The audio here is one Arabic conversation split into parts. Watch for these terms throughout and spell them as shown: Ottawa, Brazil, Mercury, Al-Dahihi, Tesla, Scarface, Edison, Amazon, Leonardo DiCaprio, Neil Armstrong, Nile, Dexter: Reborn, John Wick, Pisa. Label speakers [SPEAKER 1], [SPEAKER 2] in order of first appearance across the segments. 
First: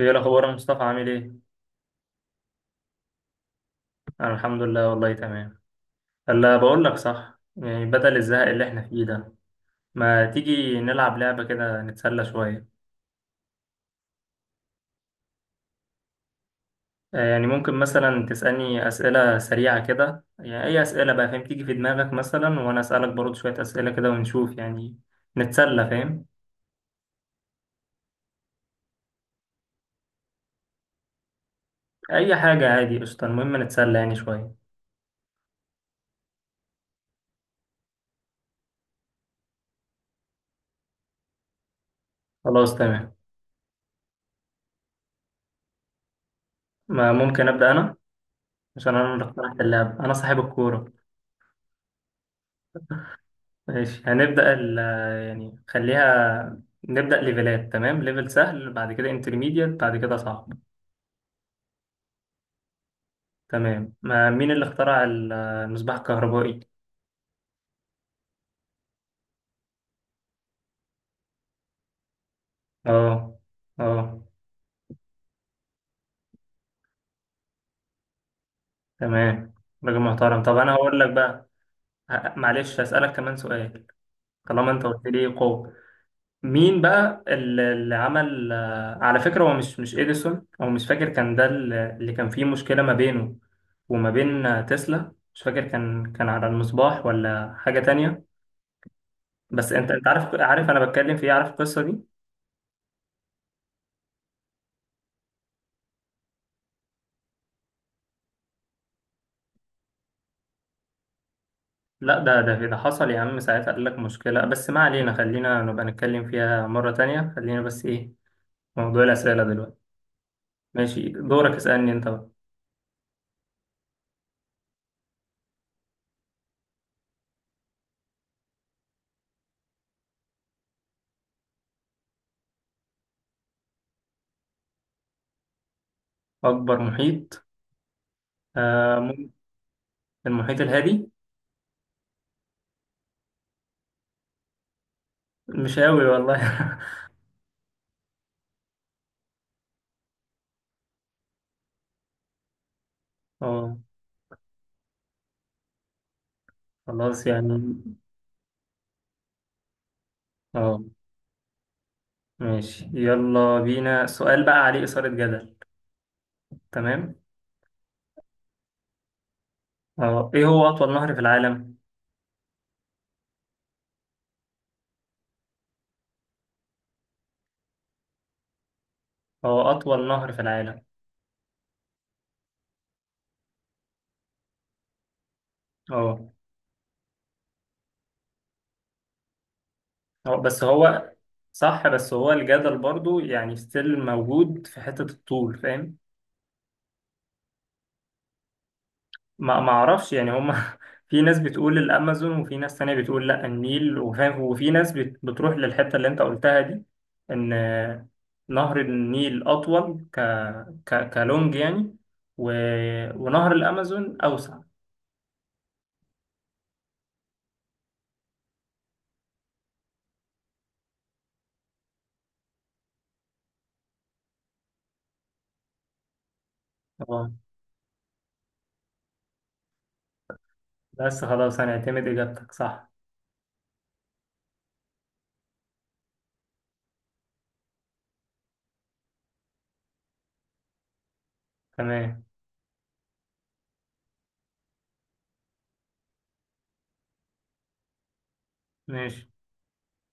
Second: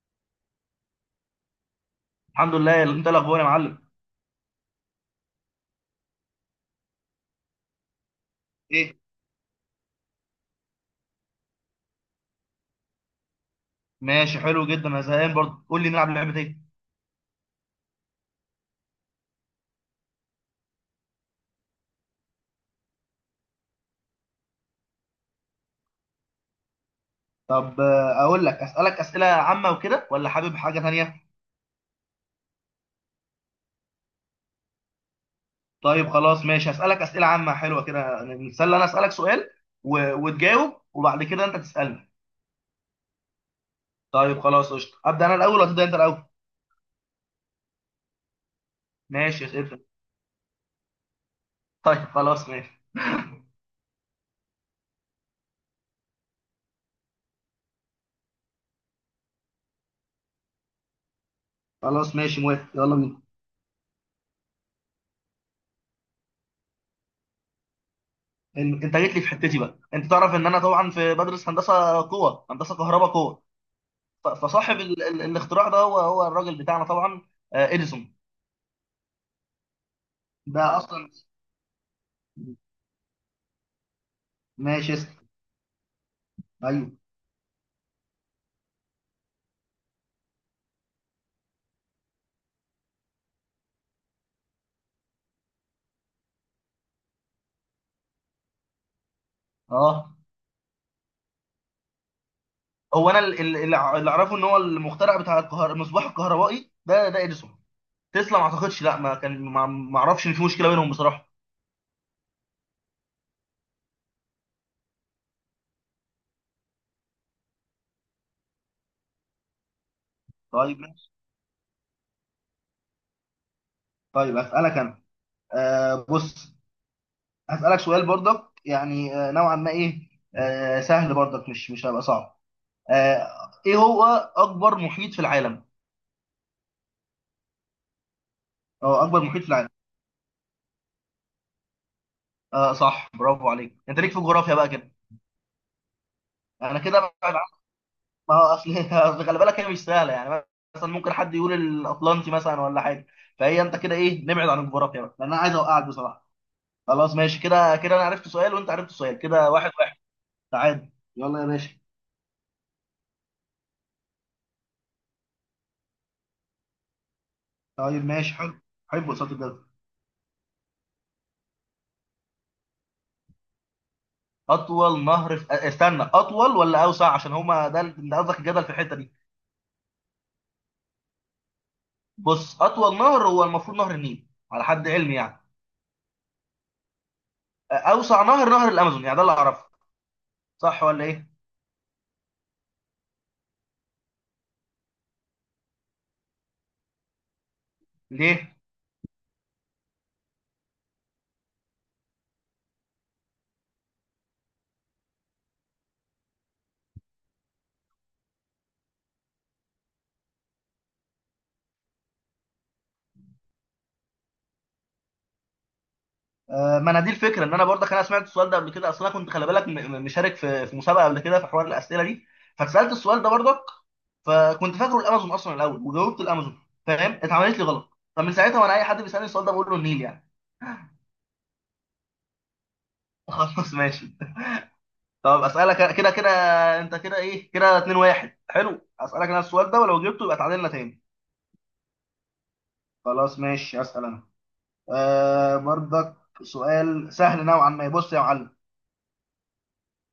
[SPEAKER 1] ايه الاخبار يا مصطفى؟ عامل ايه؟
[SPEAKER 2] الحمد لله. انت الاخبار يا معلم
[SPEAKER 1] انا الحمد لله، والله تمام. هلا بقول لك صح، يعني بدل الزهق اللي احنا
[SPEAKER 2] ايه.
[SPEAKER 1] فيه ده، ما تيجي نلعب لعبة كده نتسلى شوية.
[SPEAKER 2] ماشي، حلو جدا، انا زهقان برضه. قول لي نلعب لعبه ايه.
[SPEAKER 1] يعني ممكن مثلا تسألني أسئلة سريعة كده، يعني اي أسئلة بقى، فاهم، تيجي في دماغك مثلا، وانا أسألك برضه شوية أسئلة كده ونشوف، يعني نتسلى، فاهم.
[SPEAKER 2] طب اقول لك اسالك اسئله عامه وكده، ولا حابب حاجه ثانيه؟
[SPEAKER 1] اي حاجة عادي، قشطة، المهم نتسلى يعني شوية.
[SPEAKER 2] طيب خلاص ماشي، اسالك اسئله عامه حلوه كده نتسلى. انا اسالك سؤال وتجاوب، وبعد كده انت تسالني.
[SPEAKER 1] خلاص تمام.
[SPEAKER 2] طيب خلاص قشطه، ابدا انا الاول ولا تبدا انت الاول؟
[SPEAKER 1] ما ممكن أبدأ انا، عشان انا اللي
[SPEAKER 2] ماشي
[SPEAKER 1] اقترحت
[SPEAKER 2] اسئله.
[SPEAKER 1] اللعبة، انا صاحب الكورة.
[SPEAKER 2] طيب خلاص ماشي.
[SPEAKER 1] ماشي، هنبدأ ال يعني خليها نبدأ ليفلات، تمام، ليفل سهل بعد كده انترميديت بعد كده صعب.
[SPEAKER 2] خلاص ماشي، موافق، يلا بينا.
[SPEAKER 1] تمام، ما مين اللي اخترع المصباح الكهربائي؟
[SPEAKER 2] انت جيت لي في حتتي بقى. انت تعرف ان انا طبعا في بدرس هندسه قوه، هندسه كهرباء
[SPEAKER 1] اه.
[SPEAKER 2] قوه.
[SPEAKER 1] اه.
[SPEAKER 2] فصاحب الاختراع ده هو الراجل بتاعنا طبعا، اديسون.
[SPEAKER 1] تمام، راجل محترم. طب انا
[SPEAKER 2] ده
[SPEAKER 1] هقول
[SPEAKER 2] اصلا.
[SPEAKER 1] لك بقى، معلش هسألك كمان سؤال، طالما انت
[SPEAKER 2] ماشي
[SPEAKER 1] قلت
[SPEAKER 2] اسأل.
[SPEAKER 1] لي قوة. مين
[SPEAKER 2] ايوه.
[SPEAKER 1] بقى اللي عمل على فكرة، هو مش اديسون، او مش فاكر، كان ده اللي كان فيه مشكلة ما بينه وما بين، تسلا، مش فاكر كان على المصباح ولا حاجة تانية؟ بس انت
[SPEAKER 2] اه.
[SPEAKER 1] عارف، انا بتكلم في ايه، عارف القصه دي.
[SPEAKER 2] هو انا اللي اعرفه ان هو المخترع بتاع المصباح الكهربائي ده اديسون. تسلا ما اعتقدش، لا ما كان، ما اعرفش ان في مشكله بينهم بصراحه.
[SPEAKER 1] لا، ده حصل يا عم، ساعتها قال لك مشكله، بس ما علينا، خلينا نبقى نتكلم فيها مره تانية، خلينا بس ايه، في موضوع الاسئله دلوقتي.
[SPEAKER 2] طيب
[SPEAKER 1] ماشي،
[SPEAKER 2] ماشي.
[SPEAKER 1] دورك، اسالني انت بقى.
[SPEAKER 2] طيب هسألك انا. بص، هسألك سؤال برضك يعني نوعا ما ايه، سهل برضك، مش هيبقى صعب. آه ايه هو اكبر محيط في العالم؟
[SPEAKER 1] اكبر محيط، آه
[SPEAKER 2] اه، اكبر
[SPEAKER 1] مم-
[SPEAKER 2] محيط في العالم.
[SPEAKER 1] المحيط الهادي.
[SPEAKER 2] اه صح، برافو عليك، انت ليك في الجغرافيا بقى كده.
[SPEAKER 1] مش قوي والله.
[SPEAKER 2] انا كده بقى ما هو اصل اصل خلي بالك هي مش سهله يعني. مثلا ممكن حد يقول الاطلنطي مثلا ولا حاجه. فهي
[SPEAKER 1] اه
[SPEAKER 2] انت كده ايه، نبعد عن الجغرافيا بقى لان انا عايز اوقعك بصراحه. خلاص
[SPEAKER 1] خلاص
[SPEAKER 2] ماشي،
[SPEAKER 1] يعني.
[SPEAKER 2] كده كده انا عرفت سؤال وانت عرفت سؤال، كده واحد واحد،
[SPEAKER 1] اه
[SPEAKER 2] تعادل. يلا يا باشا.
[SPEAKER 1] ماشي، يلا بينا. سؤال بقى عليه اثاره جدل. تمام.
[SPEAKER 2] طيب ماشي حلو. حب قصاد الجدل.
[SPEAKER 1] اه، ايه هو اطول نهر في العالم؟
[SPEAKER 2] اطول نهر استنى، اطول ولا اوسع؟ عشان هما ده ده قصدك الجدل في الحته دي.
[SPEAKER 1] هو اطول نهر في العالم.
[SPEAKER 2] بص، اطول نهر هو المفروض نهر النيل على حد علمي يعني.
[SPEAKER 1] اه.
[SPEAKER 2] اوسع نهر، نهر الامازون يعني، ده اللي اعرفه.
[SPEAKER 1] هو بس
[SPEAKER 2] صح ولا
[SPEAKER 1] هو.
[SPEAKER 2] ايه؟
[SPEAKER 1] صح، بس هو الجدل برضو يعني ستيل موجود في حتة الطول، فاهم.
[SPEAKER 2] ليه؟
[SPEAKER 1] ما اعرفش يعني، هما في ناس بتقول الامازون، وفي ناس تانية بتقول لا النيل، وفاهم، وفي ناس بتروح للحتة اللي انت قلتها دي، ان نهر النيل اطول ك ك كلونج يعني، و... ونهر الامازون اوسع.
[SPEAKER 2] آه، ما انا دي الفكره. ان انا برضك انا سمعت السؤال ده قبل كده. اصل انا كنت خلي بالك مشارك في مسابقه قبل كده، في حوار الاسئله دي. فاتسالت السؤال ده برضك، فكنت فاكره الامازون اصلا الاول وجاوبت الامازون. فاهم؟
[SPEAKER 1] اه،
[SPEAKER 2] اتعملت لي غلط. فمن ساعتها وانا اي حد بيسالني السؤال ده بقول له النيل يعني.
[SPEAKER 1] بس خلاص هنعتمد اجابتك صح.
[SPEAKER 2] خلاص ماشي. طب اسالك كده كده انت كده ايه، كده 2 1. حلو، اسالك انا السؤال ده ولو جبته يبقى تعادلنا تاني.
[SPEAKER 1] تمام
[SPEAKER 2] خلاص ماشي، اسال انا. آه برضك، سؤال سهل نوعا ما. بص يا معلم،
[SPEAKER 1] ماشي.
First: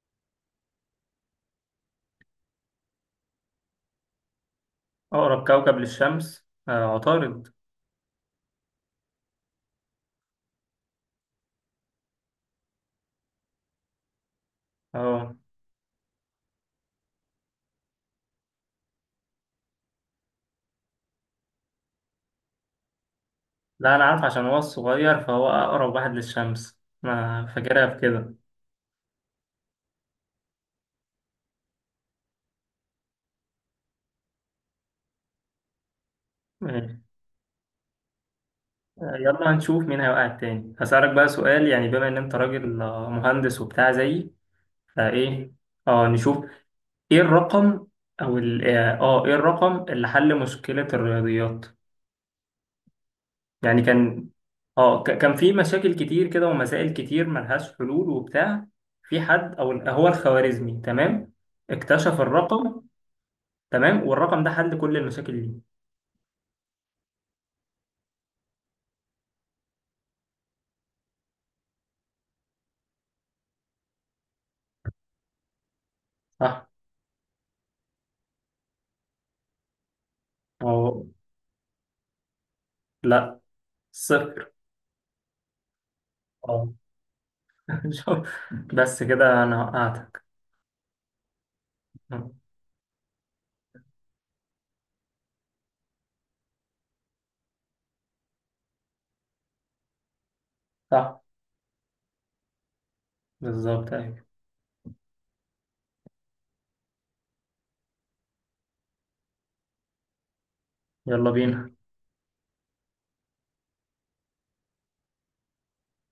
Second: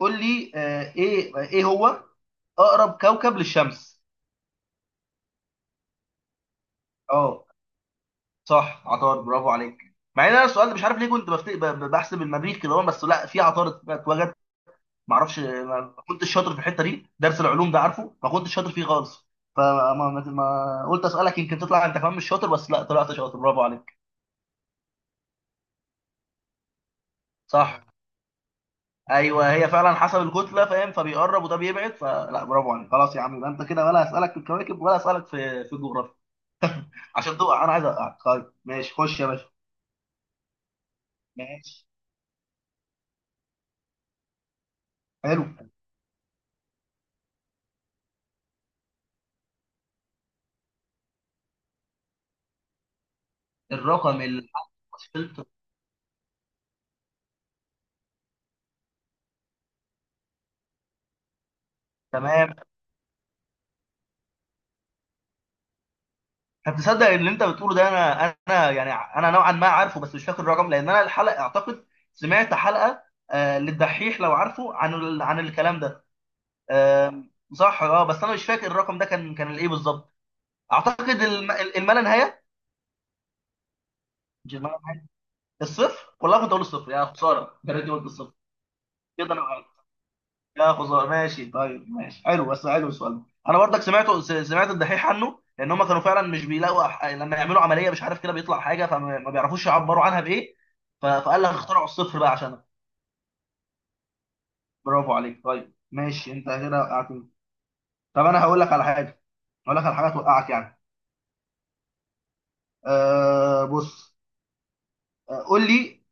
[SPEAKER 2] قول لي ايه. ايه هو اقرب كوكب للشمس؟
[SPEAKER 1] اقرب كوكب للشمس
[SPEAKER 2] اه
[SPEAKER 1] عطارد.
[SPEAKER 2] صح، عطارد، برافو عليك. مع ان انا السؤال ده مش عارف ليه كنت بحسب المريخ كده هو، بس لا في عطارد اتوجد. ما
[SPEAKER 1] اه.
[SPEAKER 2] اعرفش، ما كنتش شاطر في الحته دي، درس العلوم ده عارفه، ما كنتش شاطر فيه خالص. فما ما... ما... قلت اسالك يمكن تطلع انت كمان مش شاطر، بس لا طلعت شاطر، برافو
[SPEAKER 1] لا،
[SPEAKER 2] عليك.
[SPEAKER 1] أنا عارف، عشان هو الصغير فهو أقرب واحد للشمس، أنا
[SPEAKER 2] صح،
[SPEAKER 1] فاكرها بكده.
[SPEAKER 2] ايوه هي فعلا حسب الكتله فاهم، فبيقرب وده بيبعد، فلا برافو عليك. خلاص يا عم، يبقى انت كده، ولا اسالك في الكواكب ولا اسالك في الجغرافيا؟
[SPEAKER 1] ماشي،
[SPEAKER 2] عشان تقع، انا عايز اقع. طيب ماشي، خش يا باشا.
[SPEAKER 1] يلا هنشوف مين هيوقع التاني. هسألك بقى سؤال،
[SPEAKER 2] ماشي
[SPEAKER 1] يعني بما إن أنت راجل مهندس وبتاع زيي،
[SPEAKER 2] حلو.
[SPEAKER 1] فإيه، أه نشوف. إيه الرقم، أو ال آه آه، إيه الرقم اللي حل مشكلة الرياضيات؟ يعني
[SPEAKER 2] الرقم
[SPEAKER 1] كان،
[SPEAKER 2] اللي
[SPEAKER 1] أه كان
[SPEAKER 2] وصلت،
[SPEAKER 1] في مشاكل كتير كده ومسائل كتير ملهاش حلول وبتاع، في حد أو هو الخوارزمي، تمام، اكتشف
[SPEAKER 2] تمام.
[SPEAKER 1] الرقم. تمام، والرقم ده حل كل المشاكل دي.
[SPEAKER 2] طب تصدق ان انت بتقوله ده انا يعني انا نوعا ما عارفه، بس مش فاكر الرقم، لان انا الحلقه اعتقد سمعت حلقه للدحيح لو عارفه عن الكلام ده.
[SPEAKER 1] صح.
[SPEAKER 2] آه صح، اه، بس انا مش فاكر الرقم ده كان الايه بالظبط.
[SPEAKER 1] أو
[SPEAKER 2] اعتقد الما لا نهايه.
[SPEAKER 1] لا، صفر.
[SPEAKER 2] مش الما لا نهايه، الصفر؟ والله كنت اقول
[SPEAKER 1] أه.
[SPEAKER 2] الصفر، يا خساره يا ريتني قلت
[SPEAKER 1] شوف،
[SPEAKER 2] الصفر.
[SPEAKER 1] بس
[SPEAKER 2] كده انا،
[SPEAKER 1] كده أنا وقعتك.
[SPEAKER 2] يا خزر. ماشي طيب، ماشي
[SPEAKER 1] أه،
[SPEAKER 2] حلو، بس حلو السؤال ده. انا برضك سمعته، سمعت الدحيح عنه، لان هم كانوا فعلا مش بيلاقوا لما يعملوا عمليه مش عارف كده بيطلع حاجه، فما ما بيعرفوش يعبروا عنها بايه.
[SPEAKER 1] صح،
[SPEAKER 2] فقال لك اخترعوا الصفر بقى عشانها.
[SPEAKER 1] بالظبط، أيوة.
[SPEAKER 2] برافو عليك. طيب ماشي، انت كده وقعتني. طب انا هقول لك على حاجه، هقول لك على حاجه توقعك يعني.
[SPEAKER 1] يلا بينا.
[SPEAKER 2] أه بص، قول لي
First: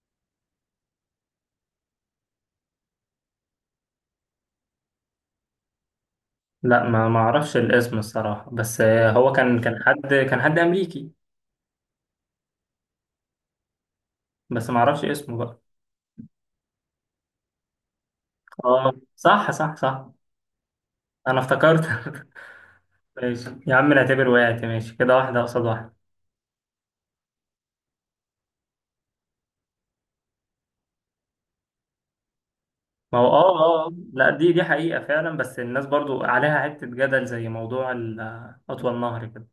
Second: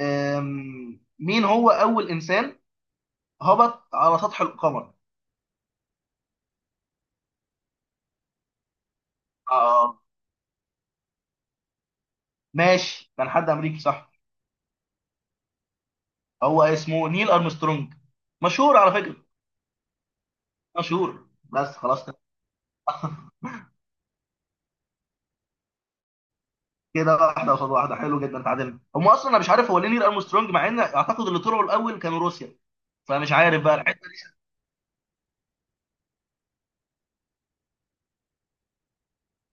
[SPEAKER 2] مين هو اول انسان هبط على سطح القمر؟
[SPEAKER 1] لا، ما أعرفش الاسم الصراحة، بس هو كان، كان
[SPEAKER 2] اه،
[SPEAKER 1] حد، حد أمريكي.
[SPEAKER 2] ماشي كان حد امريكي صح.
[SPEAKER 1] بس ما أعرفش اسمه بقى.
[SPEAKER 2] هو اسمه نيل ارمسترونج، مشهور على
[SPEAKER 1] أه،
[SPEAKER 2] فكره،
[SPEAKER 1] صح،
[SPEAKER 2] مشهور
[SPEAKER 1] أنا
[SPEAKER 2] بس
[SPEAKER 1] افتكرت.
[SPEAKER 2] خلاص.
[SPEAKER 1] ماشي يا عم، نعتبر وقعت، ماشي كده، واحدة قصاد واحدة.
[SPEAKER 2] كده واحده قصاد واحده، حلو جدا، اتعادلنا. هم اصلا انا مش عارف هو ليه نيل ارمسترونج، مع ان اعتقد اللي طلعوا الاول كانوا روسيا،
[SPEAKER 1] ما هو
[SPEAKER 2] فمش عارف بقى الحته
[SPEAKER 1] لا،
[SPEAKER 2] دي.
[SPEAKER 1] دي حقيقة فعلا، بس الناس برضو عليها حتة جدل، زي موضوع أطول نهر كده.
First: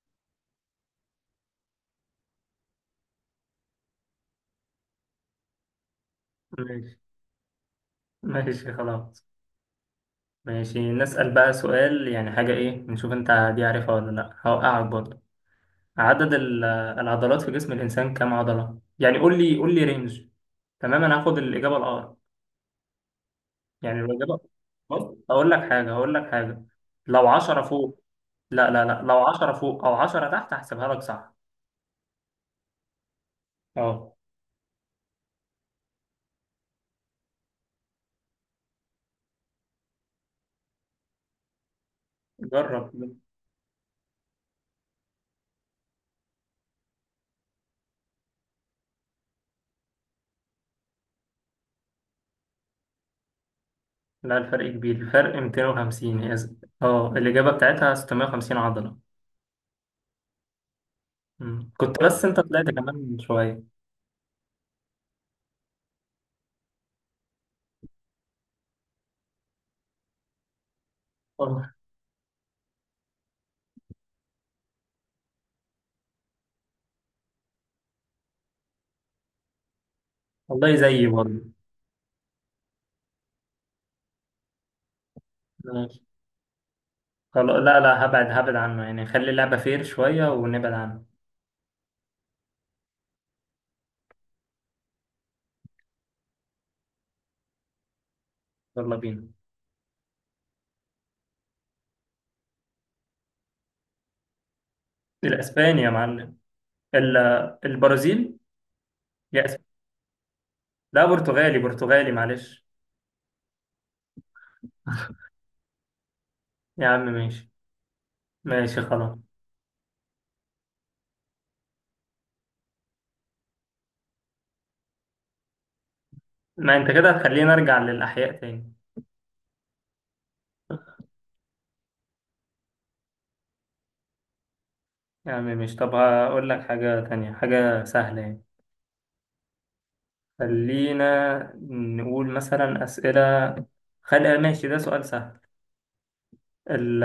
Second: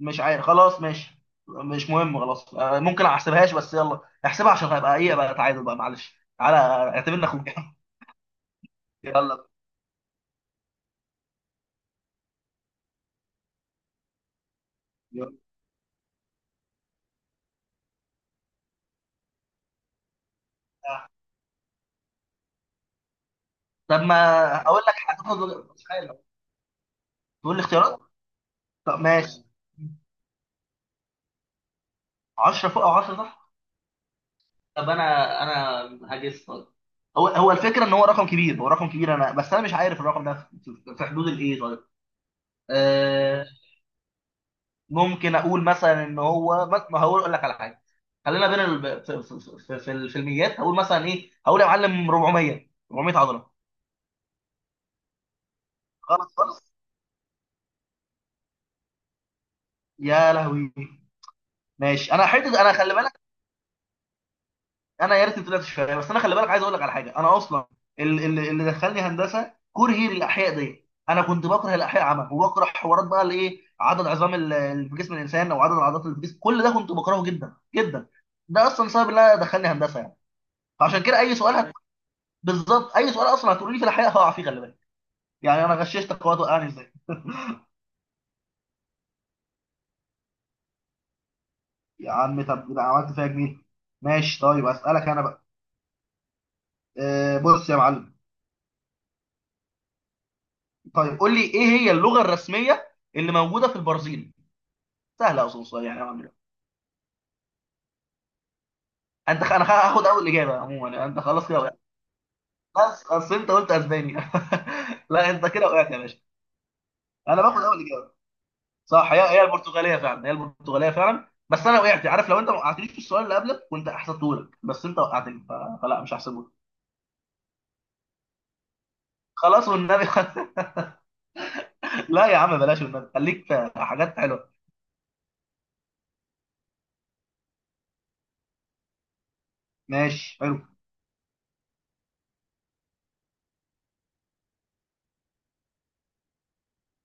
[SPEAKER 2] مش عارف، خلاص ماشي، مش مهم خلاص. ممكن ما احسبهاش، بس يلا احسبها عشان هبقى ايه بقى، تعادل بقى معلش، تعالى
[SPEAKER 1] ماشي
[SPEAKER 2] اعتبرنا اخوك.
[SPEAKER 1] ماشي. خلاص
[SPEAKER 2] يلا.
[SPEAKER 1] ماشي، نسأل بقى سؤال يعني، حاجة إيه، نشوف أنت دي عارفها ولا لأ، هوقعك برضه.
[SPEAKER 2] يلا.
[SPEAKER 1] عدد العضلات في جسم الإنسان كام عضلة؟ يعني قول لي، رينج. تمام، أنا هاخد الإجابة الأقرب، يعني
[SPEAKER 2] طب
[SPEAKER 1] لو
[SPEAKER 2] ما
[SPEAKER 1] الإجابة،
[SPEAKER 2] اقول لك
[SPEAKER 1] بص
[SPEAKER 2] هتاخد،
[SPEAKER 1] أقول لك
[SPEAKER 2] مش
[SPEAKER 1] حاجة،
[SPEAKER 2] عارف.
[SPEAKER 1] لو
[SPEAKER 2] تقول لي
[SPEAKER 1] 10 فوق،
[SPEAKER 2] اختيارات.
[SPEAKER 1] لا لا
[SPEAKER 2] طب
[SPEAKER 1] لا لو
[SPEAKER 2] ماشي،
[SPEAKER 1] 10 فوق أو 10 تحت، هحسبها لك صح.
[SPEAKER 2] 10 فوق او 10 تحت.
[SPEAKER 1] أه
[SPEAKER 2] طب انا، هجس طيب. هو الفكره ان هو رقم كبير، هو رقم كبير، انا بس انا مش عارف الرقم ده في في حدود الايه طيب.
[SPEAKER 1] جرب.
[SPEAKER 2] آه ممكن اقول مثلا ان هو، ما ما هقول اقول لك على حاجه، خلينا في الميات. هقول مثلا ايه، هقول يا معلم 400، 400 عضله.
[SPEAKER 1] لا، الفرق كبير، الفرق 250،
[SPEAKER 2] خلاص
[SPEAKER 1] هي
[SPEAKER 2] خلاص.
[SPEAKER 1] أه، الإجابة بتاعتها 650 عضلة.
[SPEAKER 2] يا لهوي،
[SPEAKER 1] كنت
[SPEAKER 2] ماشي.
[SPEAKER 1] بس
[SPEAKER 2] انا
[SPEAKER 1] أنت
[SPEAKER 2] حته،
[SPEAKER 1] طلعت
[SPEAKER 2] انا خلي
[SPEAKER 1] كمان
[SPEAKER 2] بالك،
[SPEAKER 1] شوية.
[SPEAKER 2] انا يا ريتني طلعت شغال، بس انا خلي بالك عايز اقول لك على حاجه. انا اصلا اللي دخلني هندسه كرهي للاحياء دي. انا كنت
[SPEAKER 1] والله.
[SPEAKER 2] بكره الاحياء عامه، وبكره حوارات بقى الايه عدد عظام اللي في جسم الانسان، او عدد العضلات اللي في جسم، كل ده كنت بكرهه جدا جدا. ده اصلا سبب ان انا دخلني هندسه يعني.
[SPEAKER 1] والله
[SPEAKER 2] فعشان
[SPEAKER 1] زيي
[SPEAKER 2] كده اي
[SPEAKER 1] برضه.
[SPEAKER 2] سؤال بالظبط، اي سؤال اصلا هتقولي لي في الاحياء هقع فيه خلي بالك. يعني انا غششتك وقت، وقعني ازاي
[SPEAKER 1] خلاص، لا، هبعد، عنه يعني، خلي اللعبة فير شوية ونبعد عنه.
[SPEAKER 2] يا عم. طب ده عملت فيها جميل. ماشي طيب، اسالك انا بقى. أه بص يا معلم.
[SPEAKER 1] يلا بينا.
[SPEAKER 2] طيب قول لي، ايه هي اللغه الرسميه اللي موجوده في البرازيل؟ سهله اصول
[SPEAKER 1] الأسباني
[SPEAKER 2] شويه
[SPEAKER 1] يا
[SPEAKER 2] يعني نوعاً ما.
[SPEAKER 1] معلم، ال- البرازيل. يا أسب-،
[SPEAKER 2] انا هاخد اول اجابه عموما يعني،
[SPEAKER 1] لا
[SPEAKER 2] انت خلاص
[SPEAKER 1] برتغالي،
[SPEAKER 2] كده وقعت.
[SPEAKER 1] معلش.
[SPEAKER 2] بس اصل انت قلت اسبانيا. لا انت كده وقعت يا باشا.
[SPEAKER 1] يا عم
[SPEAKER 2] انا
[SPEAKER 1] ماشي،
[SPEAKER 2] باخد اول اجابه. صح،
[SPEAKER 1] خلاص.
[SPEAKER 2] هي البرتغاليه فعلا، هي البرتغاليه فعلا، بس انا وقعت عارف؟ لو انت ما وقعتنيش في السؤال اللي قبلك كنت احسبته لك، بس انت وقعتني فلا مش هحسبه لك.
[SPEAKER 1] ما أنت كده هتخليني أرجع للأحياء تاني.
[SPEAKER 2] خلاص والنبي. لا يا عم بلاش والنبي، خليك في حاجات حلوه.
[SPEAKER 1] يا عم ماشي، طب هقول لك حاجة تانية، حاجة سهلة يعني.
[SPEAKER 2] ماشي حلو.
[SPEAKER 1] خلينا نقول مثلا أسئلة، خلي، ماشي ده سؤال سهل، ال...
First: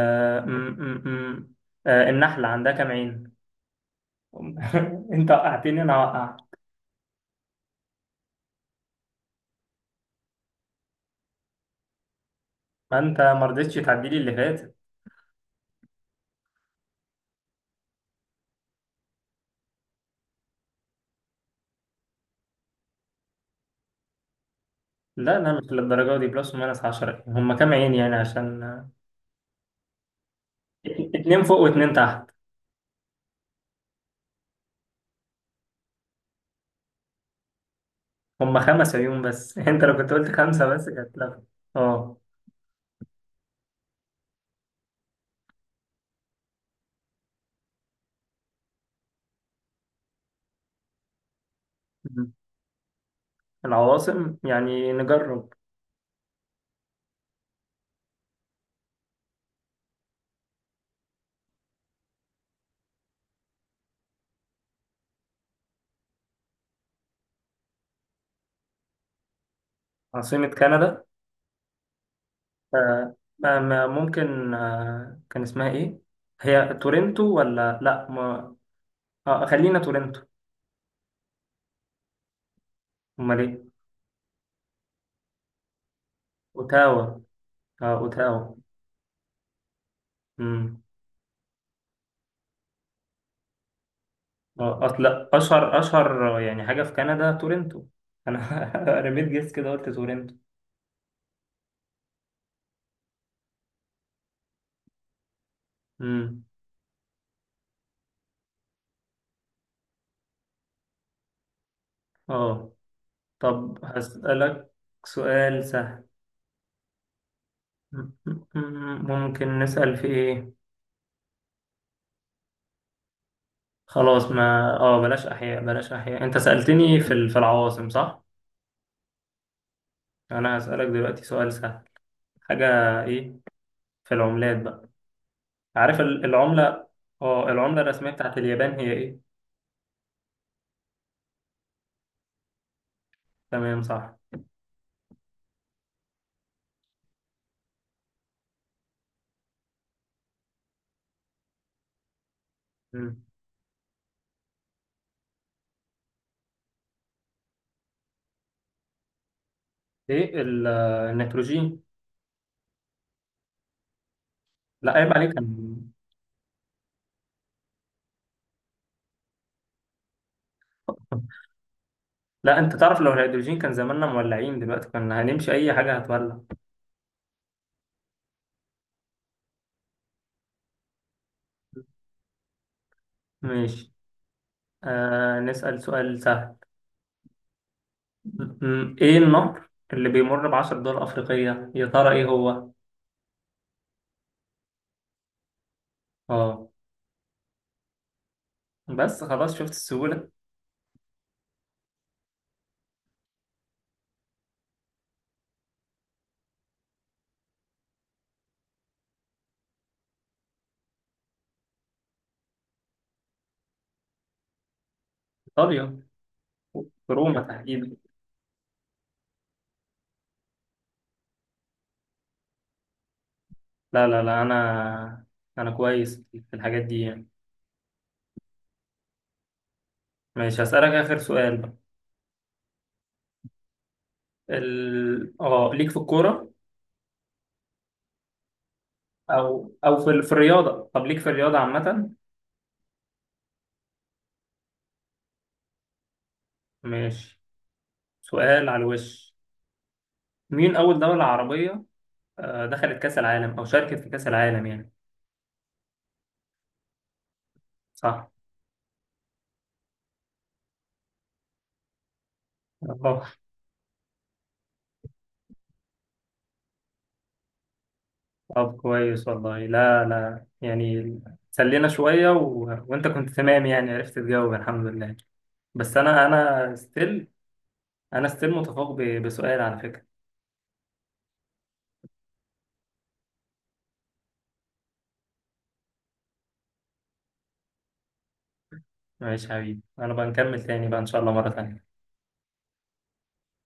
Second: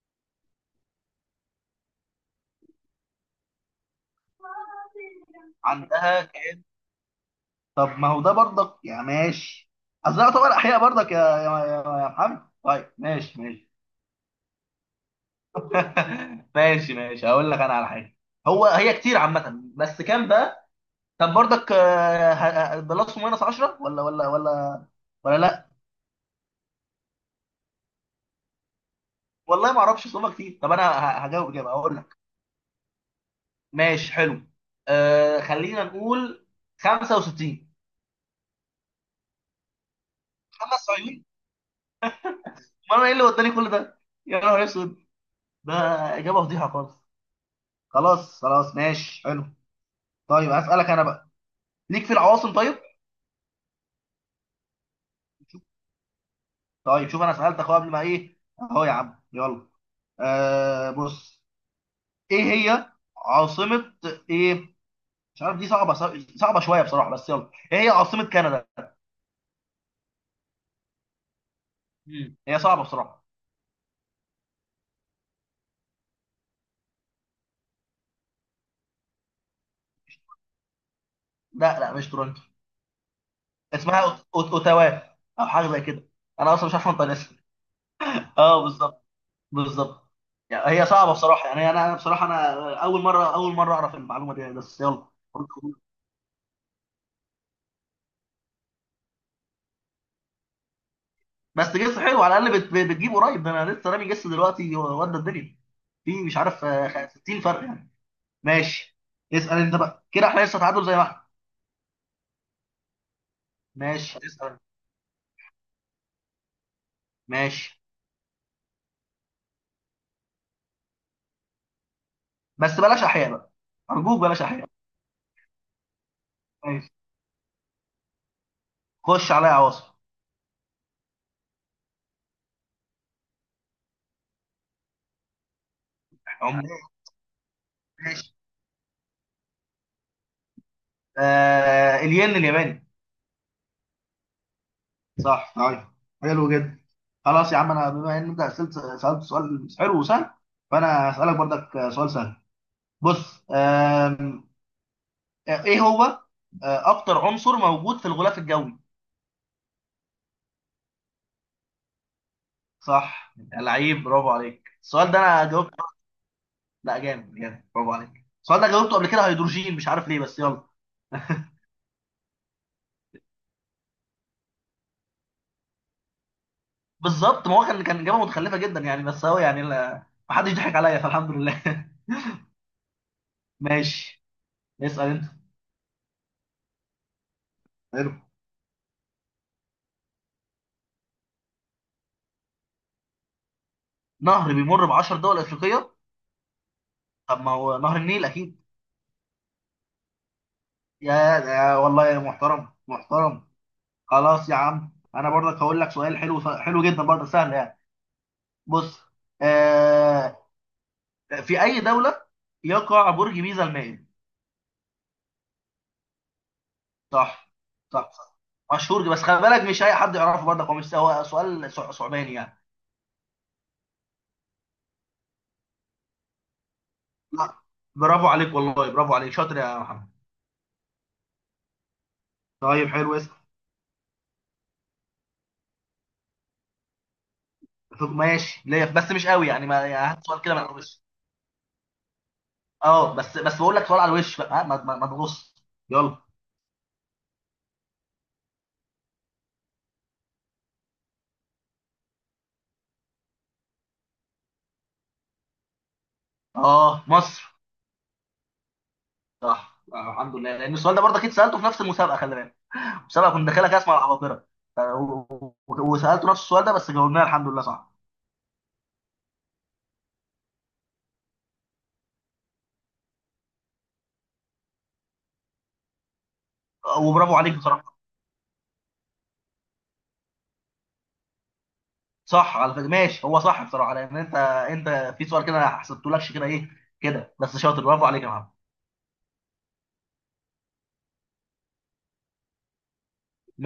[SPEAKER 1] م... م... م... النحلة عندها كام عين؟ أنت وقعتني أنا.
[SPEAKER 2] عندها كام؟ طب ما هو ده برضك يا ماشي، اصل ده يعتبر احياء برضك يا محمد. طيب
[SPEAKER 1] ما انت
[SPEAKER 2] ماشي
[SPEAKER 1] ما
[SPEAKER 2] ماشي.
[SPEAKER 1] رضيتش تعدي لي اللي فات.
[SPEAKER 2] ماشي ماشي، هقول لك انا على حاجه. هو هي كتير عامه، بس كام بقى. طب برضك، ده لص ماينس 10 ولا
[SPEAKER 1] لا
[SPEAKER 2] لا
[SPEAKER 1] مش للدرجه دي، بلس وماينس 10، هم كام عين يعني عشان،
[SPEAKER 2] والله ما اعرفش، صوبه كتير. طب انا
[SPEAKER 1] اتنين
[SPEAKER 2] هجاوب
[SPEAKER 1] فوق
[SPEAKER 2] اجابه
[SPEAKER 1] واتنين
[SPEAKER 2] هقول لك.
[SPEAKER 1] تحت.
[SPEAKER 2] ماشي حلو. خلينا نقول 65.
[SPEAKER 1] هم خمس عيون بس. انت لو كنت قلت خمسه بس كانت
[SPEAKER 2] 75؟
[SPEAKER 1] لا. اه.
[SPEAKER 2] ما انا ايه اللي وداني كل ده، يا نهار اسود، ده اجابه فضيحه خالص. خلاص خلاص، ماشي حلو. طيب اسالك انا بقى، ليك في
[SPEAKER 1] مم.
[SPEAKER 2] العواصم طيب؟
[SPEAKER 1] العواصم يعني نجرب.
[SPEAKER 2] طيب شوف انا سالتك اهو قبل ما ايه اهو يا عم، يلا. بص، ايه هي عاصمة، ايه، مش عارف، دي صعبة، صعبة شوية بصراحة، بس يلا. ايه هي عاصمة كندا؟
[SPEAKER 1] عاصمه كندا،
[SPEAKER 2] مم، هي صعبة بصراحة.
[SPEAKER 1] ممكن كان اسمها ايه، هي تورنتو ولا لا، ما خلينا تورنتو.
[SPEAKER 2] لا لا، مش تورنتو.
[SPEAKER 1] امال ايه؟
[SPEAKER 2] اسمها اوتاوا، او حاجة زي كده، انا اصلا مش عارف انطق
[SPEAKER 1] اوتاوا.
[SPEAKER 2] الاسم.
[SPEAKER 1] اه اوتاوا.
[SPEAKER 2] اه بالظبط، بالظبط. يعني
[SPEAKER 1] مم.
[SPEAKER 2] هي صعبة بصراحة يعني، انا، أنا بصراحة انا اول مرة، اول مرة اعرف المعلومة دي يعني، بس
[SPEAKER 1] اصل
[SPEAKER 2] يلا.
[SPEAKER 1] اشهر يعني حاجه في كندا تورنتو، انا رميت جيس كده قلت تورنتو.
[SPEAKER 2] بس جس حلو على الاقل، بتجيب قريب، ده انا لسه رامي جس دلوقتي ودى الدنيا في مش
[SPEAKER 1] امم.
[SPEAKER 2] عارف 60 فرق يعني. ماشي، اسأل انت بقى، كده احنا لسه تعادل زي ما احنا.
[SPEAKER 1] اه، طب
[SPEAKER 2] ماشي اسأل.
[SPEAKER 1] هسألك سؤال سهل.
[SPEAKER 2] ماشي،
[SPEAKER 1] ممكن نسأل في ايه،
[SPEAKER 2] بس بلاش احياء بقى، ارجوك
[SPEAKER 1] خلاص،
[SPEAKER 2] بلاش احياء.
[SPEAKER 1] ما اه بلاش احياء، انت
[SPEAKER 2] ماشي،
[SPEAKER 1] سألتني في في العواصم صح.
[SPEAKER 2] خش عليا عواصم.
[SPEAKER 1] انا هسألك دلوقتي سؤال سهل، حاجه، ايه، في العملات بقى، عارف
[SPEAKER 2] عمال.
[SPEAKER 1] العمله. اه، العمله الرسميه
[SPEAKER 2] ماشي.
[SPEAKER 1] بتاعت اليابان هي ايه؟
[SPEAKER 2] الين الياباني.
[SPEAKER 1] تمام صح.
[SPEAKER 2] صح طيب، حلو جدا. خلاص يا عم، انا بما ان انت سألت سألت سؤال حلو وسهل، فانا هسألك برضك سؤال سهل.
[SPEAKER 1] مم.
[SPEAKER 2] بص ايه هو، اكتر عنصر موجود في الغلاف الجوي؟
[SPEAKER 1] ايه، النيتروجين.
[SPEAKER 2] صح، لعيب، برافو عليك،
[SPEAKER 1] لا
[SPEAKER 2] السؤال
[SPEAKER 1] عيب
[SPEAKER 2] ده
[SPEAKER 1] عليك.
[SPEAKER 2] انا جاوبته. لا جامد جامد، برافو عليك، السؤال ده جاوبته قبل كده هيدروجين، مش عارف ليه، بس يلا.
[SPEAKER 1] لا، انت تعرف لو الهيدروجين كان زماننا مولعين دلوقتي، كنا هنمشي اي حاجة هتولع.
[SPEAKER 2] بالظبط، ما هو كان، إجابة متخلفة جدا يعني، بس هو يعني ما حدش ضحك عليا فالحمد لله.
[SPEAKER 1] ماشي.
[SPEAKER 2] ماشي. اسأل أنت.
[SPEAKER 1] آه نسأل سؤال سهل.
[SPEAKER 2] حلو.
[SPEAKER 1] ايه النهر اللي بيمر بعشر دول افريقية يا ترى؟ ايه هو؟
[SPEAKER 2] نهر بيمر ب 10 دول أفريقية،
[SPEAKER 1] اه،
[SPEAKER 2] طب ما هو نهر النيل أكيد.
[SPEAKER 1] بس خلاص، شفت السهولة.
[SPEAKER 2] يا والله يا محترم محترم. خلاص يا عم، أنا برضك هقول لك سؤال حلو، حلو جدا برضه سهل يعني. بص آه في أي دولة يقع برج بيزا المائل؟
[SPEAKER 1] ايطاليا، روما
[SPEAKER 2] صح
[SPEAKER 1] تحديدا.
[SPEAKER 2] صح صح، مشهور، بس خلي بالك مش أي حد يعرفه برضك، هو مش هو سؤال صعباني يعني.
[SPEAKER 1] لا، انا كويس في الحاجات دي يعني.
[SPEAKER 2] لا، برافو عليك والله، برافو عليك، شاطر يا محمد.
[SPEAKER 1] ماشي، هسألك اخر سؤال بقى.
[SPEAKER 2] طيب حلو، اسال.
[SPEAKER 1] ال... اه ليك في الكورة،
[SPEAKER 2] ماشي ليا، بس مش قوي يعني،
[SPEAKER 1] او
[SPEAKER 2] ما
[SPEAKER 1] او
[SPEAKER 2] يعني هات
[SPEAKER 1] في
[SPEAKER 2] سؤال كده من على
[SPEAKER 1] الرياضة،
[SPEAKER 2] الوش.
[SPEAKER 1] طب ليك في الرياضة عامة.
[SPEAKER 2] اه بس بس، بقول لك سؤال على الوش بقى ها، ما تغص. يلا.
[SPEAKER 1] ماشي، سؤال على الوش، مين أول دولة عربية دخلت كأس العالم أو شاركت في كأس العالم يعني؟
[SPEAKER 2] اه مصر.
[SPEAKER 1] صح.
[SPEAKER 2] صح، الحمد لله، لان السؤال ده برضه اكيد سالته في نفس المسابقه خلي بالك.
[SPEAKER 1] طب.
[SPEAKER 2] المسابقه كنت داخلها كده اسمع العباقره، ف- و- وسالته نفس السؤال ده بس جاوبناه الحمد لله صح.
[SPEAKER 1] طب كويس والله، لا يعني، سلينا شوية، وأنت كنت تمام يعني، عرفت تجاوب الحمد لله. بس أنا ستيل،
[SPEAKER 2] وبرافو عليك بصراحه.
[SPEAKER 1] أنا ستيل متفوق بسؤال على فكرة.
[SPEAKER 2] صح على فكره، ماشي، هو صح بصراحه، لان انت، انت في سؤال كده ما حسبتهولكش، كده ايه كده، بس شاطر برافو عليك يا محمد.
[SPEAKER 1] ماشي يا حبيبي، أنا بقى نكمل تاني بقى إن شاء الله مرة تانية.